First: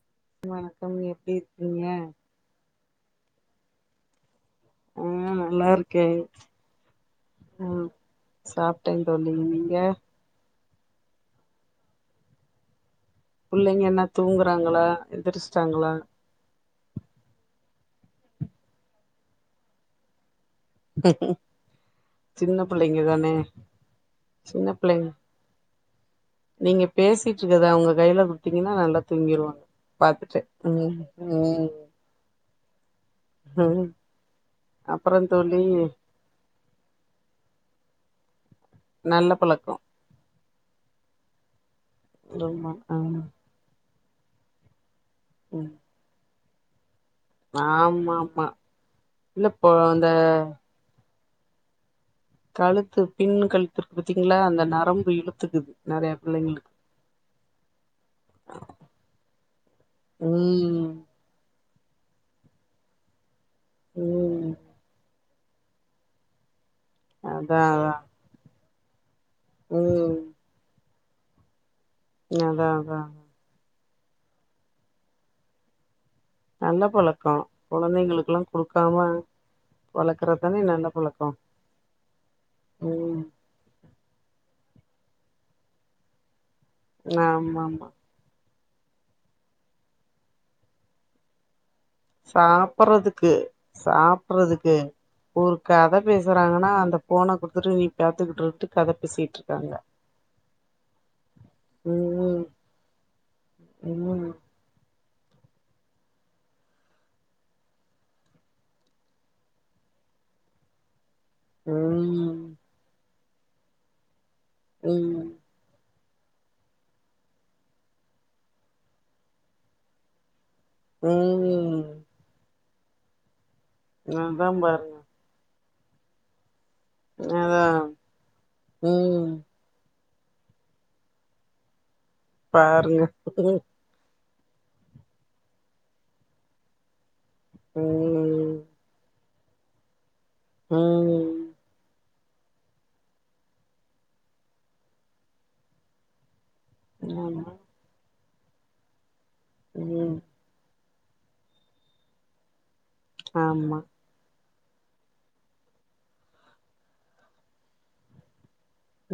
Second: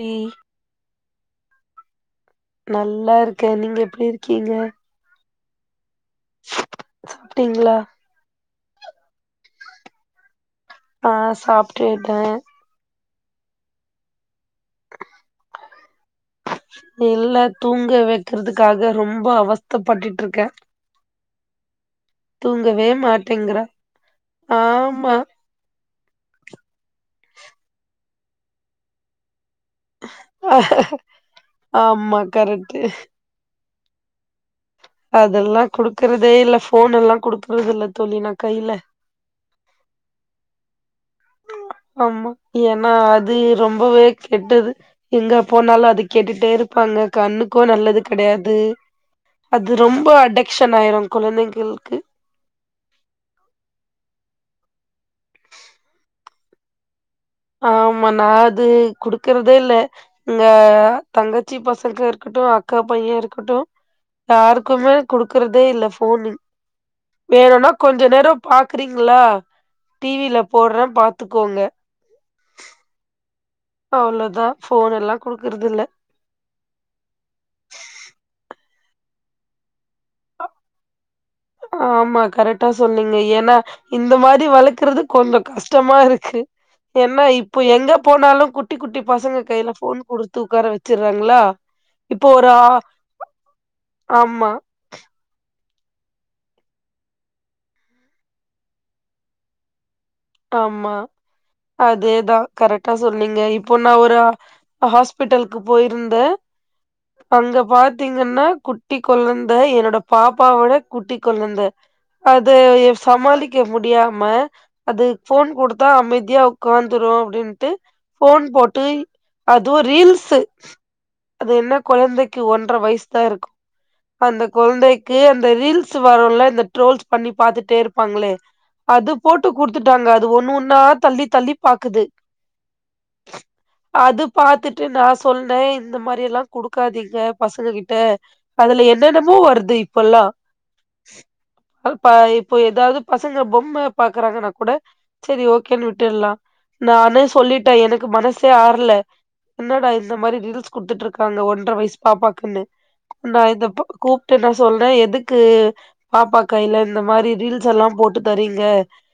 D வணக்கம் நீ எப்டி க்கிங்க நல்லாருக்கே நீங்க எப்டி இருக் நார் கே சாப்ட்டீங்களா உம் சாப்ட்டே தோழி நீங்க ஆஹ் சாப்ட்டுட்டே புள்ளைங்க என்ன தூங்குறாங்களா எந்திரிச்சிட்டாங்களா இல்ல தூங்க வைக்கறிறதுக்காக ரொம்ப அவஸ்தப்பட்டுட்ருக்கே சின்ன தூங்கவே புள்ளைங்க தானே மாட்டேங்கிறா சின்ன பிள்ளைங்க ஆமா நீங்க பேசிட்டு இருக்கத அவங்க கையில குடுத்தீங்கன்னா நல்லா தூங்கிடுவா பாத்துட்டே உம் உம் து ஆஹ் அதெல்லா குடுக்குறதே இல்ல போன் எல்லா குடுக்க [unintelligible] தோழி கையில நல்ல பழக்கோ ஆமா ஏனா அது ரொம்பவே கெட்டது எங்க ம் போனாலு அது கேட்டுட்டே இரு பாங்க கண்ணுக்கு நல்லது ஆமா ஆமா கெடயாது இல்ல இப்போ அது அந்த ரொம்போ அடெக்ஷன் ஆய்ரும் குழந்தைங்கள்க்கு கழுத்து பின்னு கழ்த்திர்க்கு பாத்தீங்ளா அந்த நரம்பு இழுத்துக்குது நெறைய பிள்ளைங்கிளுக்கு ஆமா நா அது குடுக்கறதே இல்ல இங்க ம் தங்கச்சி பஸ் கள்ஹா இருக்கட்டு அக்கா பையே இருக்கட்டு ம் யாருக்குமே குடு க்குறதே இல்ல ஃபோனு அதா வேணுனா அதா கொஞ்ச நேரோ பா க்குறீங்குளா ம் டிவில போட்றேன் பாத் த்துகோங்க நி அதா அதா அதா இப்பவுளதா ஃபோனெல்லா குடுக்குறுதில்ல நல்ல பழக்கோ குழந்தைங்குளுக்குலா குடுக்காம வளக்குறதானே நல்ல பழக்கோ ஆமா கரேட்டா சொன்னீங்க ம் ஏனா இந்த மாதி வளக் கிறுது கொஞ்சோ கஷ்டமா இருக்கு என்ன இப்போ ஆமாமா எங்க போனாலு குட் குட்டி குட்டி பசங்க கைல ஃபோன் குடுத்து உக்கார வச்சுர்றாங்ளா சாப்புறதுக்கு ஆமா, சாப்றதுக்கு உம் கத பேசுறாங்கனா அந்த போன குடுத்துட்டு நீ பாத்துகிட்ருக்ட்டு கத பேசிட்ருகாங்க ஆமா அதேதா ம் கரெக்டா சொன்னீங்க இப்போ நா ஒரு ம் ஆஹ் அஹ் ஹாஸ் பிட்டல்க்கு போயிருந்த அங்க பாத்தீங்கன்னா குட்டி கொழந்த என்னோட பாப்பாவாவோட குட்டி கொழந்த அதூ ம் எஃப்ஸ் சமாளிக்க முடியாம அது ம் ஃபோன் குடுத்தா அமை தியா உக்காந்துரு அப்டின்ட்டு ஃபோன் போட்டு அதுவு ரீல்ஸு அது என்ன ம் கொழந்தைக்கு ஒன் ற வய்ஸ்தா இருக்கு அந்த அதா பாருங்க கொழ்ந்தைக்கு அந்த ரீல்ஸ் வரும்ல இந்த ட்ரோல்ஸ் பண்ணி அதா பாத்துட்டே இருப்பாங்களே அது ம் போட்டு குடுத்துட்டாங்க அது ஒன்னு ஒன்னா தள்ளி தள்ளி பாக்குது பாருங்க அது பாத்துட்டு நா சொன்னே இந்த மாரி எல்லா குடுக்காதீங்க பசங்க கிட்ட ம் அதுல என்னென்ன மோ வருது இப்பல்லா உஹம் பா இப்போ ஏதாவது பசங்க பொம்ம பாக் றாங்கன்னா கூட சேரி ஓகேன்னு விட்டுல்லா நானே ஆமா சொல்லிட்டே எனக்கு மனசு சே ஆறுல என்னடா இந்த ம் மாரி ரீல்ஸ் குடுத்துட்டு இருக்காங்க ஒன்றரை வயசு பாப்பாக்குன்னு நா இத ஆமா கூப்டு நா சொல்றே எதுக்கு பாப்பா கையில இந்த மாரி ரீல்ஸ் எல்லா போட்டு தரீங்க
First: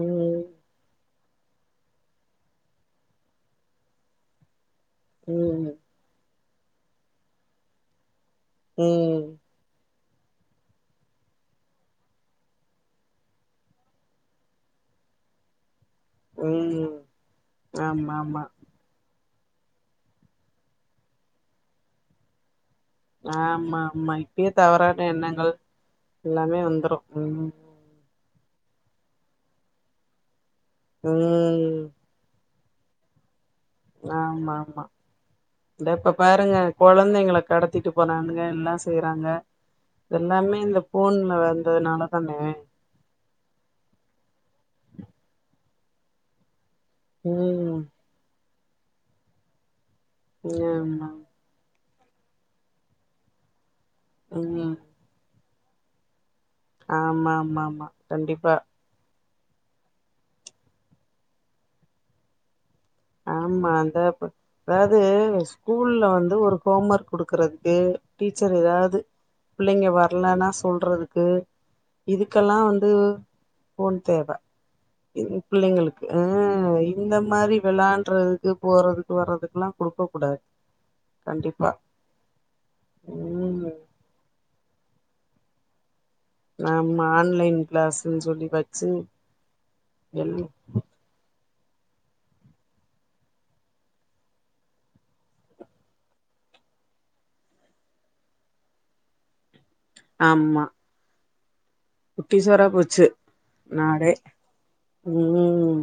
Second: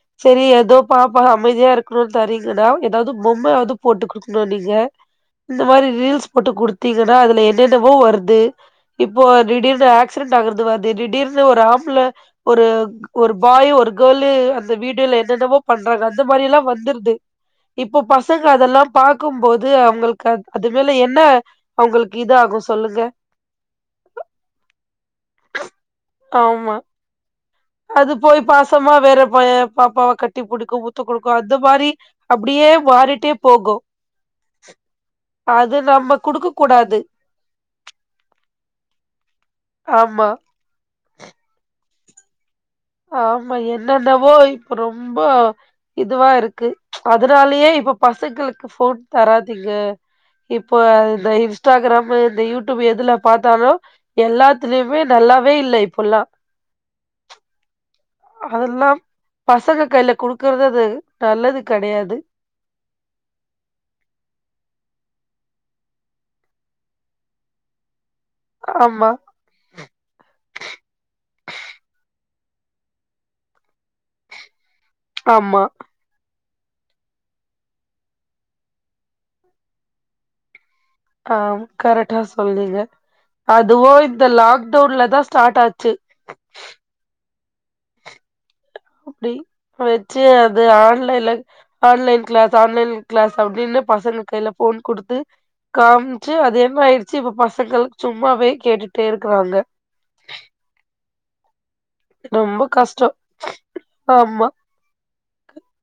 ம் சேரி ஏதோ பா அமைதியா இருக்கனும்னு தரீங்கன்னா ஏதாவது பொம்மையாவது போட்டு குடுக்கணு நீங்க இந்த ம் மாரி ரீல்ஸ் போட்டு குடுத்தீங்கன்னா அதுல என்னென்னவோ வருது து ம் இப்போ திடீர்னு ஆக் ஆக்சிடெண்ட் ஆகறது வர்து திடீர்னு ஒரு ஆம்பல ஒரு ஒரு பாய் ஒரு கேர்ளு அந்த இந்த வீடியோல என்னென்னமோ பண்றாங்க அந்த மாரி எல்லா ம் வந்துருது இப்ப ஆமா ஆமா பசங்க அதெல்லாம் பா பாக்கும் போது அவுங்களுக்கு அது மேல என்ன அவுங்களுக்கு இது ஆகும் சொ ஆமா ஆமா இப்பயே தவறான எண்ணங்கள் எல்லாமே ஆமா வந்துரும் உம் அது போய் பாசமா வேற பய பாப்பாவ கட் கட்டி பிடிக்கும் முத்த குடுக்கும் அந்த ம் மாரி அப்டியே மாரிட்டே ஆமா ஆமா அது இந்தா இப்ப நம்ம குடுக்க பாருங்க கூடாது கொழந்தைங்கள கடத்திட்டு போனானுங்க எல்லாமே செய்றாங்க ஆமா எல்லாமே இந்த ஃபோன்ல வந்ததுனால தானே ஆமா என்னன்னவோ இப்ப ரொம்ப இதுவா இருக்கு அதனாலயே ம் இப்ப பசங்களுக் கு ஃபுட் தராதீங்க இப்போ ஆமா அந்த இன்ஸ்டாகிராம் லோ இந்த யூட்யூப் எதுல பாத்தாலு எல்லாத்லயுமே நல்லாருக் வே இல்ல இப்போல்லா ஆமாம்மாம்மா அதெல்லாம் பசங்க கைல குடுக்கற்து அது நல்லது கெடையாது ஆமா அதாது அதாவ்து ஸ்கூல்ல வந்து ஒரு ஹோம் ஒர்க் குடுக்குறதுக்கு டீச்சர் எதாவ்து ஆமா பிள்ளைங்க வர்லனா சொல்றதுக்கு இதுக் கெல்லா வந்து ஃபோன் தேவ இந்த ஆமா பிள்ளைங்களுக்கு உம் உம் இந்த மாரி வெளாண்றதுக்கு போறதுக்கு வர்றதுக்குலா குடுக்க கூடாது ஆஹ் கண்டிப்பா கரெக்டா சொன்னீங்க ம் அதுவு இந்த லாக் டவுன்ல தா ஸ்டார்ட் ஆச்சு நம்ம ஆன்லைன் கிளாஸுன் சொல்லி பட் அப்டி வச்சு அது ஆன்லைன்ல ஆன்லைன் க்ளாஸ் ஆன்லைன் க்ளாஸ் அப்டின்னு பசங்க கைல ஃபோன் குடுத்து காம்ச்சு அது என்னாயிருச்சு இப்ப பசங்க சும்மாவே கேட்டுட்டே இருக்கிறாங்க ஆமா ரொம்ப குட்டிசோரா போச்சு கஷ்ட நாடே ஆமா ம்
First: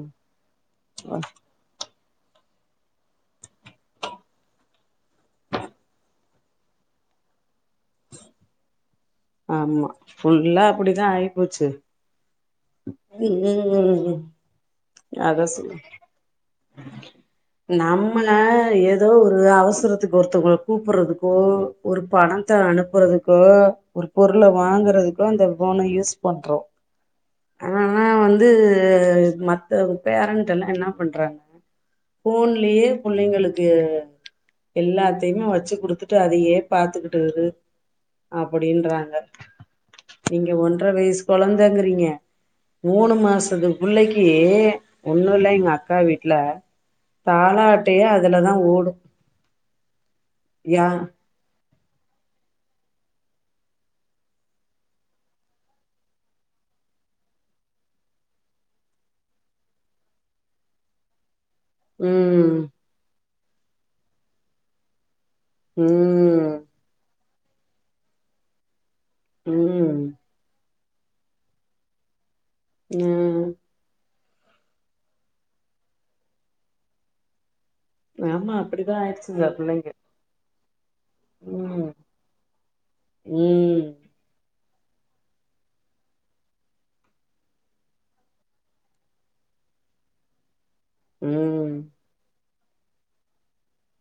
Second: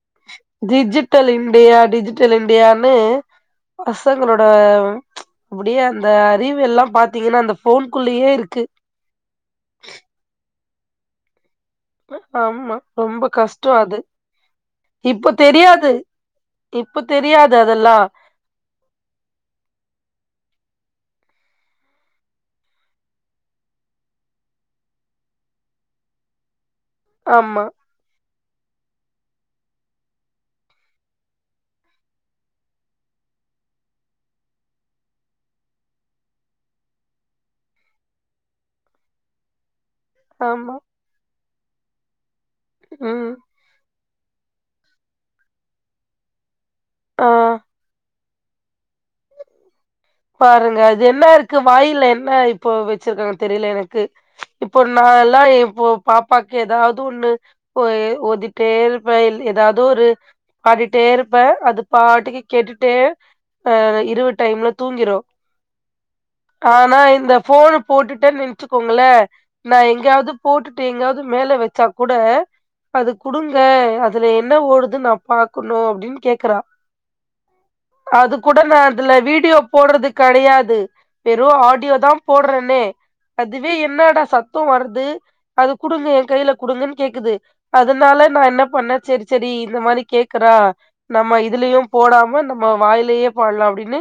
டிஜிட்டல் இண்டியா டிஜி ட்டல் இண்டியான்னு பசங்களோட அப்டியே அந்த அறிவெல்லா பாத்தீங்கனா அந்த ஃபோன்க்குள்ளயே இருக்கு ஆமா ஃபுல்லா அப்டிதா ஆயிப்போச்சு ஆமா ரொம்ப கஷ்ட அது ம் இப்ப தெரியாது இப்ப தெரியாது அதெல்லா நம்மள ஏதோ ஒரு அவசரத்துக்கு ஒருத்தவ்ங்க கூப்புட்றதுக்கோ ஒரு பணத்த அனுப்புறதுக்கோ ஒரு பொருள வாங்குறதுக்கோ இந்த ஃபோன யூஸ் பண்றோ ஆமா ஆனா வந்து மத்தவ்ங்க பேரண்டெல்லா என்ன பண்றாங்க ஃபோன்லேயே பிள்ளைங்களுக்கு எல்லாத்தைமே வச்சு குடுத்துட்டு அதையே பாத்துக்கிட்டு இரு அப்டின்றாங்க நீங்க ஆமா ஒன்ர வயசு கொழந்தங்றீங்க மூணு ம் மாசத்து பிள்ளைக் கி ஒன்னு இல்ல எங்க அக்கா வீட் ல ஆ தாளாட்டையே அ அதுலதா ஓடு பாருங்க யா அது என்னா இருக்கு வாயில் என்ன இப்போ வெச்சிருக்காங்க தெரில எனக்கு இப்போ நா எல்லா இப்போ பாப்பாக்கு ஏதாவது ஒண்ணு ஒ ஓதிட்டே இருப்ப எதாவது ஒரு பாடிட்டே இருப் ப அது பாட்டுக்கு ம் கேட்டுட்டே ஆ இரவு டைம்ல தூங்கிரு ம் ஆனா இந்த ஃபோனு போட்டுட்டன் நெனச் கோங்களே நா ம் எங்கயாவது போட்டு ட்டு எங்காவது மேல வெச்சா கூட அது குடுங்க அதுல என்ன ஓடுதுன் நா பாக்கணு அப்டின்னு கேக்குறா அ அது ஆமா கூட நான் அப்டிதா இதுல ஆயிடுச்சுங்க வீடியோ பிள்ளைங்க போடறது கெடையாது வெறு ம் ஆடியோதா போடறன்னே அதுவே ம் என்னடா சத் த வருது அது குடுங்க எ கையில குடுங்கன் கேக்குது அதனால நா என்ன பண்ண செரி செரி இந்த மாரி கேக்குறா நம்ம ம் இதுலயும் போடாம நம் ம வாய்லயே பாடலா அப்டின் னு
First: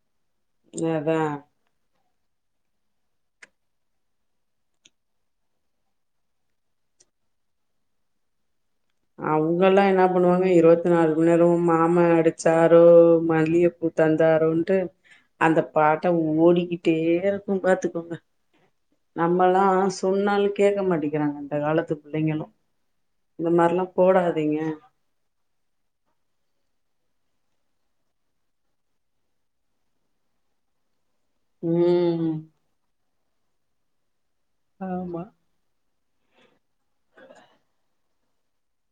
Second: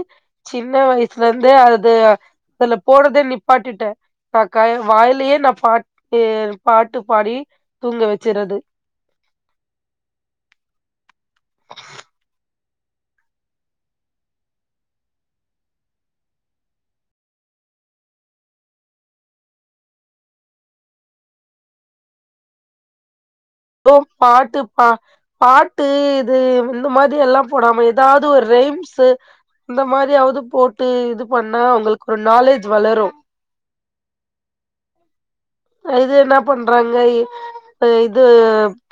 சின்ன அதா வயசிலந்தே அது அதுல போறதே நிப்பாட்டிட்ட நா கய வாயிலயே நா பாட் ட பாட்டு பாடி தூங்க வெச்சிர்றது. அவுங்கலா என்னா பண்ணுவாங்க இருவத்து நாலு மண் நேரமு மாம அடிச்சாரோ மல்லிகப்பூ தந்தாரோன்ட்டு அந்த பாட்ட ஓடிகிட்டேருக்கு பாத்துகோங்க நம்மலா சொன்னாலு கேக்க மாட்டிங்கிறாங்க இந்த காலத்து பிள்ளைங்களு இந்த மாரிலா எதோ போடாதீங்க பாட்டு பா பாட்டு இது வந் இந்த மாரி எல்லா போடாம எதாது ஒரு ரெய்ம்ஸு இந்த மாரியாவுது போட்டு இது பண்ணா உங்களுக்கொரு ம் நாலேஜ் வளரு ஆமா இது என்னா பண்றாங்க இ இது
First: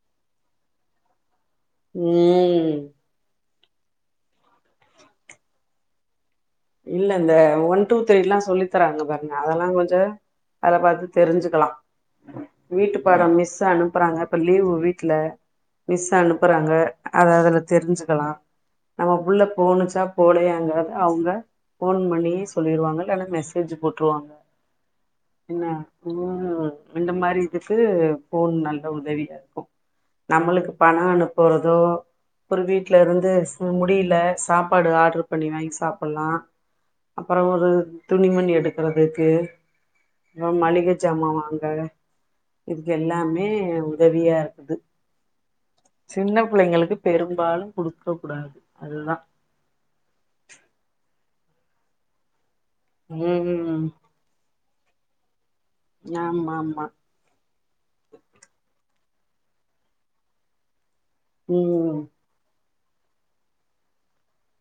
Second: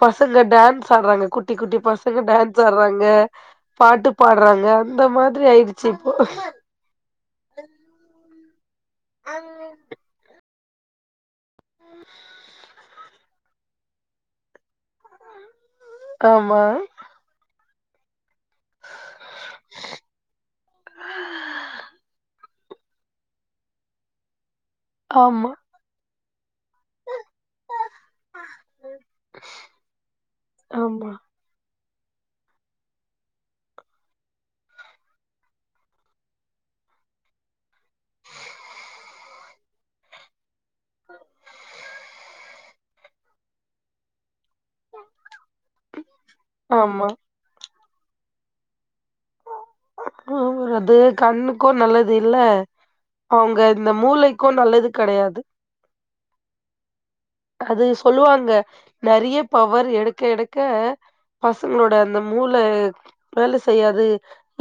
பசங்க டான்ஸ் ஆடறாங்க கு குட்டி குட்டி பசங்க டான்ஸ் ம் ஆடறாங்க பாட்டு பாடறாங்க அந்த மாதிரி ஆயிடிச்சு இப்போ இல்ல இந்த ஒன் டூ த்ரீல்லா சொல்லி தறாங்க பாருங்க அதல்லா கொஞ்ச அத பாத்து தெரிஞ்சு. க்லாம் வீட்டுப். பாடம் மிஸ் அனுப்றாங்க இப்ப லீவு வீட்ல. மிஸ் ஆமா அனுப்றாங்க அத அதுல. தெரிஞ்சுக்லாம் நம்ம புள்ள போணுச்சா போலயாங்கறது அவுங்க. போன் பண்ணி சொல்லிருவாங்க இல்லனா மெசேஜ் போட்ருவாங்க. ஆமா என்ன ம். இந்த மாரி இதுக்கு போன் நல்ல உதவியார்க்கும் நம்மளுக்கு ஆமா பணம் அனுப்பறதோ. ஒரு வீட்ல இருந்து ஷ் முடியில சாப்பாடு ஆர்டர் பண்ணி வாங்கி சாப்புலாம். அப்பறோ ஒரு துணிமணி எடுக்கறதுக்கு ப்றோ மளிக ஜாமா வாங்க இதுக்கு எல்லாமே உதவியா இருக்குது சின்ன பிள்ளைங்களுக்கு ஆமா பெரும்பாலும் குடு கக்குடாது அதுதா கண்ணுக்கோ நல்லது இல்ல அவுங்க ம் இந்த மூளைக்கு நல்லது கெடையாது ஆமா ஆமா அது சொல்லுவாங்க நெறைய பவர் எடுக்க எடுக்க பசங்ளோட ம் அந்த மூள வேல செய்யாது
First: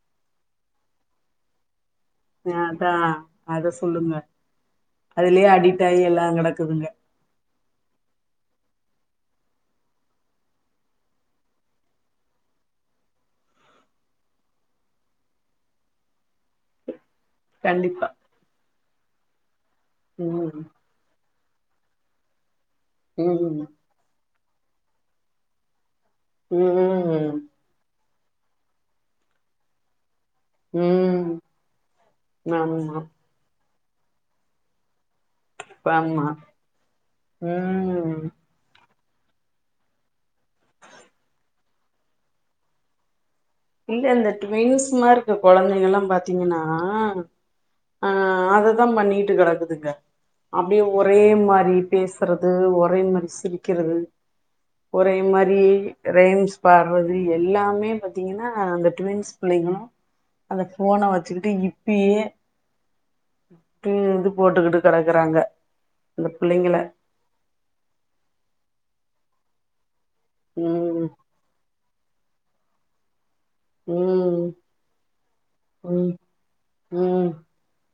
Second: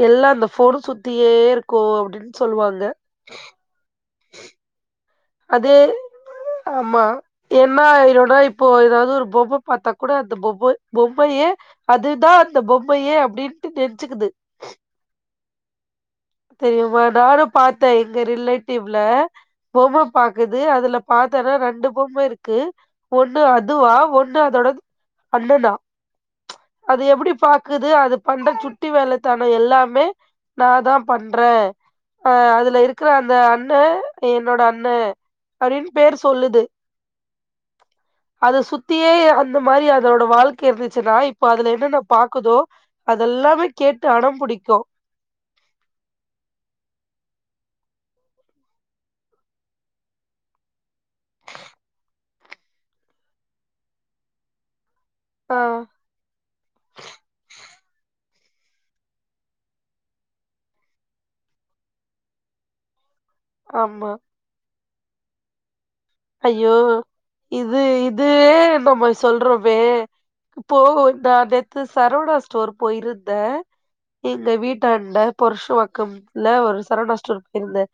எல்லா அந்த ஃபோன சுத்தியேருக்கு அதா அத சொல்லுங்க அதுலே அடிட் ஆயி எல்லா கெடக்குதுங்க என்னா ஆயிருன்னா இப்போ எதாவது ஒரு பொம்ம பாத்தா கூட அந்த பொம்ம பொம்மயே அதுதா அந்த பொம்மையே அப்டின்ட்டு நென்ச்சுக்குது தெரியுமான் நானு பாத்த கண்டிப்பா எங்க ரிலேட் டியூப் ல பொம்ம பாக்குது ம் அதுல பாக் தர ரண்டு பொம்ம இருக் கு ஒண்ணு ம் அதுவா ஒண் ணு அதோடது அண்ணன்னா அது எப்படி ம் பாக்குது அது பண்ற சுட்டி வேலத் தானே எல்லாமே நா தா ம் பண்ற ஆ அதுல ஆமா இருக்ற அந்த அன் ண்ண என்னோட அண்ண அப்பிடினு பேர் ஆமா சொல்லுது ம் அது சுத் தியே அந்த மாரி அதோட வாழ்க்க இருந்துச்சுன்னா இப்ப அதுல என்னன்ன பாக்குதோ அது இல்ல அந்த ட்டுவின்ஸ்மார் இருக்க கொழந்தைக எல்லா பாத் த்தீங்கன்னா ஆ அததா பண்ணிட்டு கெடக்குதுங்க அப்டியே ஒரே மாரி பேசுறது ஒரே மாரி சிரிக்றது ஒரே மாரி ஆ ரேய்ம்ஸ் பாட்றது எல்லாமே த்தீங்கன்னா அந்த ட்வின்ஸ் பிள்ளைங்களு அந்த போன வெச்சுக்கிட்டு இப்பீயே டு ஆமா இது போட்டுக்கிட்டு கெடக்றாங்க ஐயோ இது இது ம்மோ போய் சொல்றவே போகு ம் இந்த ட்டேத் த்து சரவணா ஸ்டோர் போயிருந் ந்த ம் எங்க வீட்டாண்ட ம் பொருஷ்வாக்கம்ல ஒரு சரவணா ம் ஷ்டோர் போயிருந்தே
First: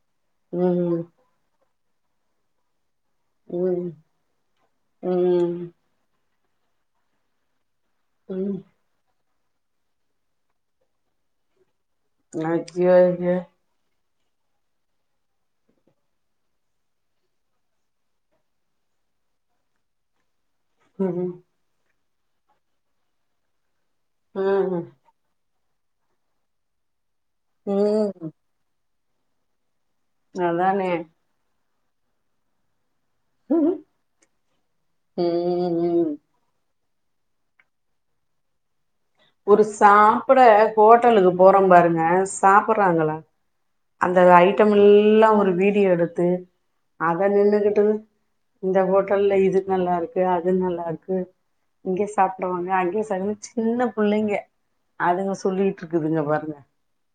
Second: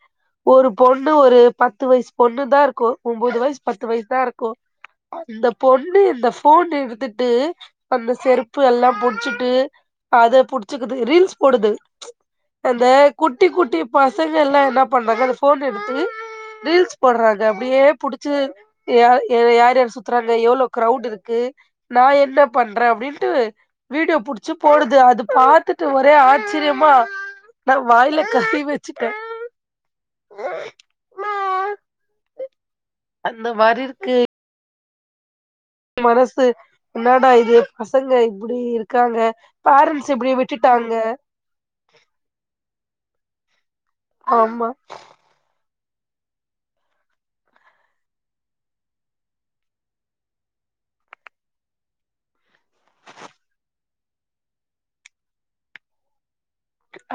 ஒரு ம் பொண்ணு ஒரு பத் பத்து வயசு பொண்ணுதா இருக்கு ஒன்போது வயசு பத்து ம் வயசுதா இருக்கு அந்த ம் பொண்ணு இந்த போன் எடுத்துட்டு அந்த ம் செருப்பு எல்லா புடுச்சு ட்டு அத புடிச்சுக்குது ரீல்ஸ் போடுது அந்த ஐயோ ஐயோ குட்டி குட்டி பசங்க எல்லா என்ன பண்ராங்க அந்த போன் எடுத்து ரீல்ஸ் போடுறாங்க அப்படியே புடிச்சு யா யார் யார் சுத்தர ங்க எவ்வளோ கிரௌடு ம் இருக்கு நா என்ன பண்றே அப்படின்ட்டு.. வீடியோ புடிச்சு ம் போடுது. அது பாத்து ட்டு ஒரே ஆச்சரியமா? நா வாயில ம் கை வெச் ச் டே அதானே! அந்த ம் மாரி இருக்கு ம் உம் உம் மனசு என்னடா இது பசங்க இப்புடி இருக் ஒரு சாப்ட ஹோட்டலுக்கு போறோ பாருங்க சாப்பட்றாங்களா அந்த ஆமா ஐட்டம் எல்லா ஒரு வீ டியோ எடுத்து அத நின்னுகிட்டு இந்த ஹோட்டல்ல இது நல்லாருக்கு அது நல்லாருக்கு இங்கயே சாப்படவாங்க அங்கேயே [unintelligible] சின்ன புள்ளைங்க அதுங்க சொல்லிட்ருக்குதுங்க பாருங்க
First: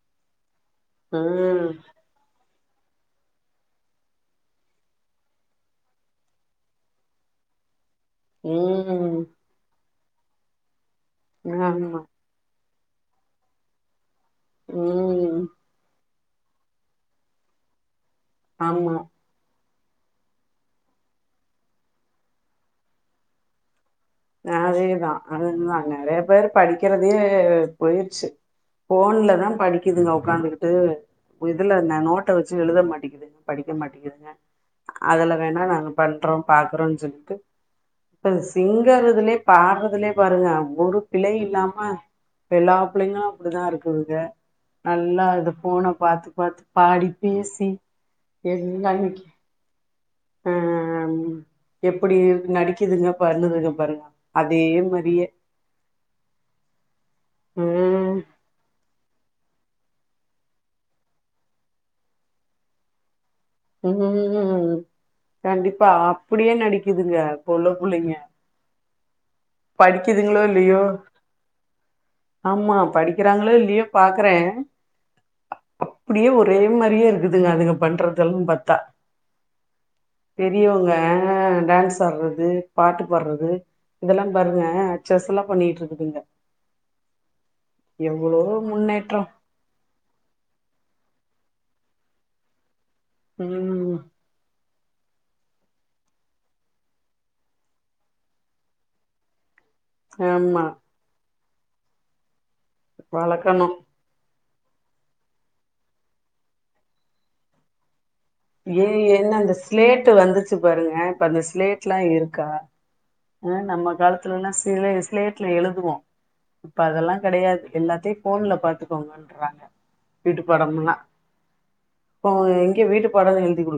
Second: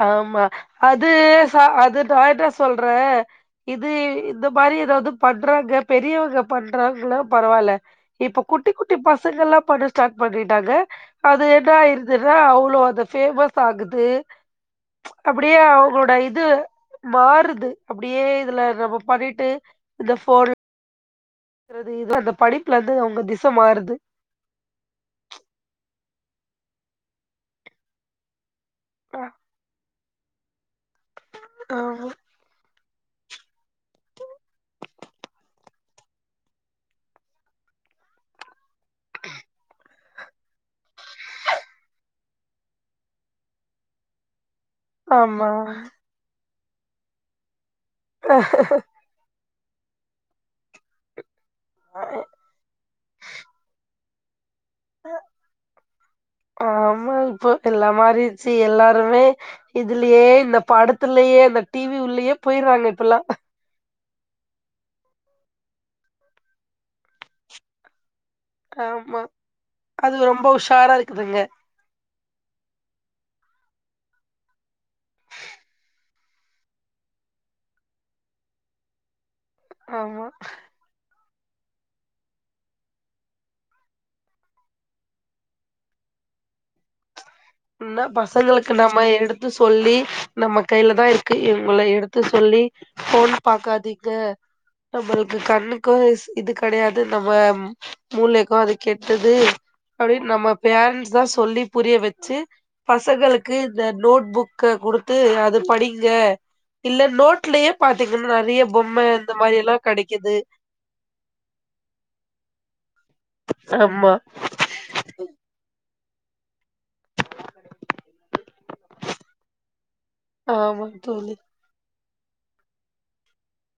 ஆமா அது ச ம் அது டாய்டாஸ் சொல்ற இது இந்த மாரி எதாவ்து பண்றாங்க பெரியவங்க பண்றாங்ன்னா பரவால்ல இப்ப குட்டி குட்டி ம் பசங்க எல்லா பண்ண ஸ்டார்ட் பண்ணிட்டாங்க அது என்ன ஆமா ஆயிருதுனா அவ்ளோ அ து ஃபேமஸ் ஆகுது ம் அப்படியே அவங்ளோட இ து மாறுது அப்டியே இதுல ஆமா [unintelligible] பாடிட்டு இந்த ஃபோன்ல் பண்றது இது [inaudible] அந்த படிப்புலருந்து அவங்க திச மாறுது அ அதே தா அது தா நெறைய பேரு படிக்கறதே போயிர்ச்சு ஃபோன்ல தா படி இதுங்க ஒக்காந்துகிட்டு உ இதுல ந ஆமா நோட்ட வச்சு எழுத மாட் டிகுது படிக்க மாட்டிகுதுங்க அதுல வேணா நாங்க பண்றோ பாக்கறோ சொல்லிட்டு [unintelligible] ங்கறதுலே பாடுறதுலே பாருங்க ஒரு பிழை இல்லாம எல்லா பிள்ளைங்களு அப்படி தா இருக்குதுக நல்லா ஆமா. இத ஃபோன பாத்து பாத்து பாடி பேசி எந்தன்னைக்கி ஆஹ் ஆஹ் அம் எப்பிடி நடிக்குதுங்க பண்ணுதுங்க ருங்க ஆமா இப்ப எல்லா ம் மாறிர்ச்சு எல்லாருமே இதுலயே இந்த படத்துலயே இந்த டி வி உள்ளயே போயிர்றாங்க இப்பெல்லா உம் கண்டிப்பா அப்புடியே நடிக்குதுங்க இப்ப உள்ள புள்ளைங்க ஆமா அதுக படிக்குதுங்களோ ரொம்ப இல்லையோ உஷாரா இருக்குதுங்க ஆமா படிக்கறாங்களோ இல்லயோ பாக்கறே அப்பிடியே ஒரே மாரியே இருக்குதுங்க அதுங்க பண்ற இதல் பத்தா ஆமா. பெரியவுங்க ஆ டான்ஸ் ஆட்றது பாட்டு பாட்றது இதெல்லா பாருங்க அச்சசல்லா பண்ணிட்ருக்குதுங்க ந்தா பசங்களுக்கு நம்ம எடுத்து சொல்லி நம்ம கைலதாருக் கு இவங்ளே எடுத்து சொல்லி ஃபோன் ம் பாக்காதீங்க நம்ளுக்கு கண்ணுக்கூ இது கெடயாது நம்ம மூளைக்கூ அது கெட்டது அப்டின் நம்ம ஆமா பேரண்ட்ஸ் தா சொல்லி புரிய வச் சு பசங்களுக்கு வளக்கணு இந்த நோட் புக் கு குடுத்து அது படிங்க இல்லே நோட்லயே பா ஏ என்ன அந்த ஸ்லேட்டு கெடைக்குது வந்துச்சு பாருங்க இப்ப அந்த ஸ்லேட்ல்லா இருக்கா ஆ நம்ம ஆமா காலத்துலனா சிலே ஸ்லேட்டுல எழுதுவோ ப அதெல்லா கெடயாது எல்லாத்தையு ஃபோன்ல பாத்துக்கோங்கன்றாங்க வீட்டு ஆமா பாடம்ல்லா தோழி போ எங்க வீட்டுப் படோ எழுதி குடுக்க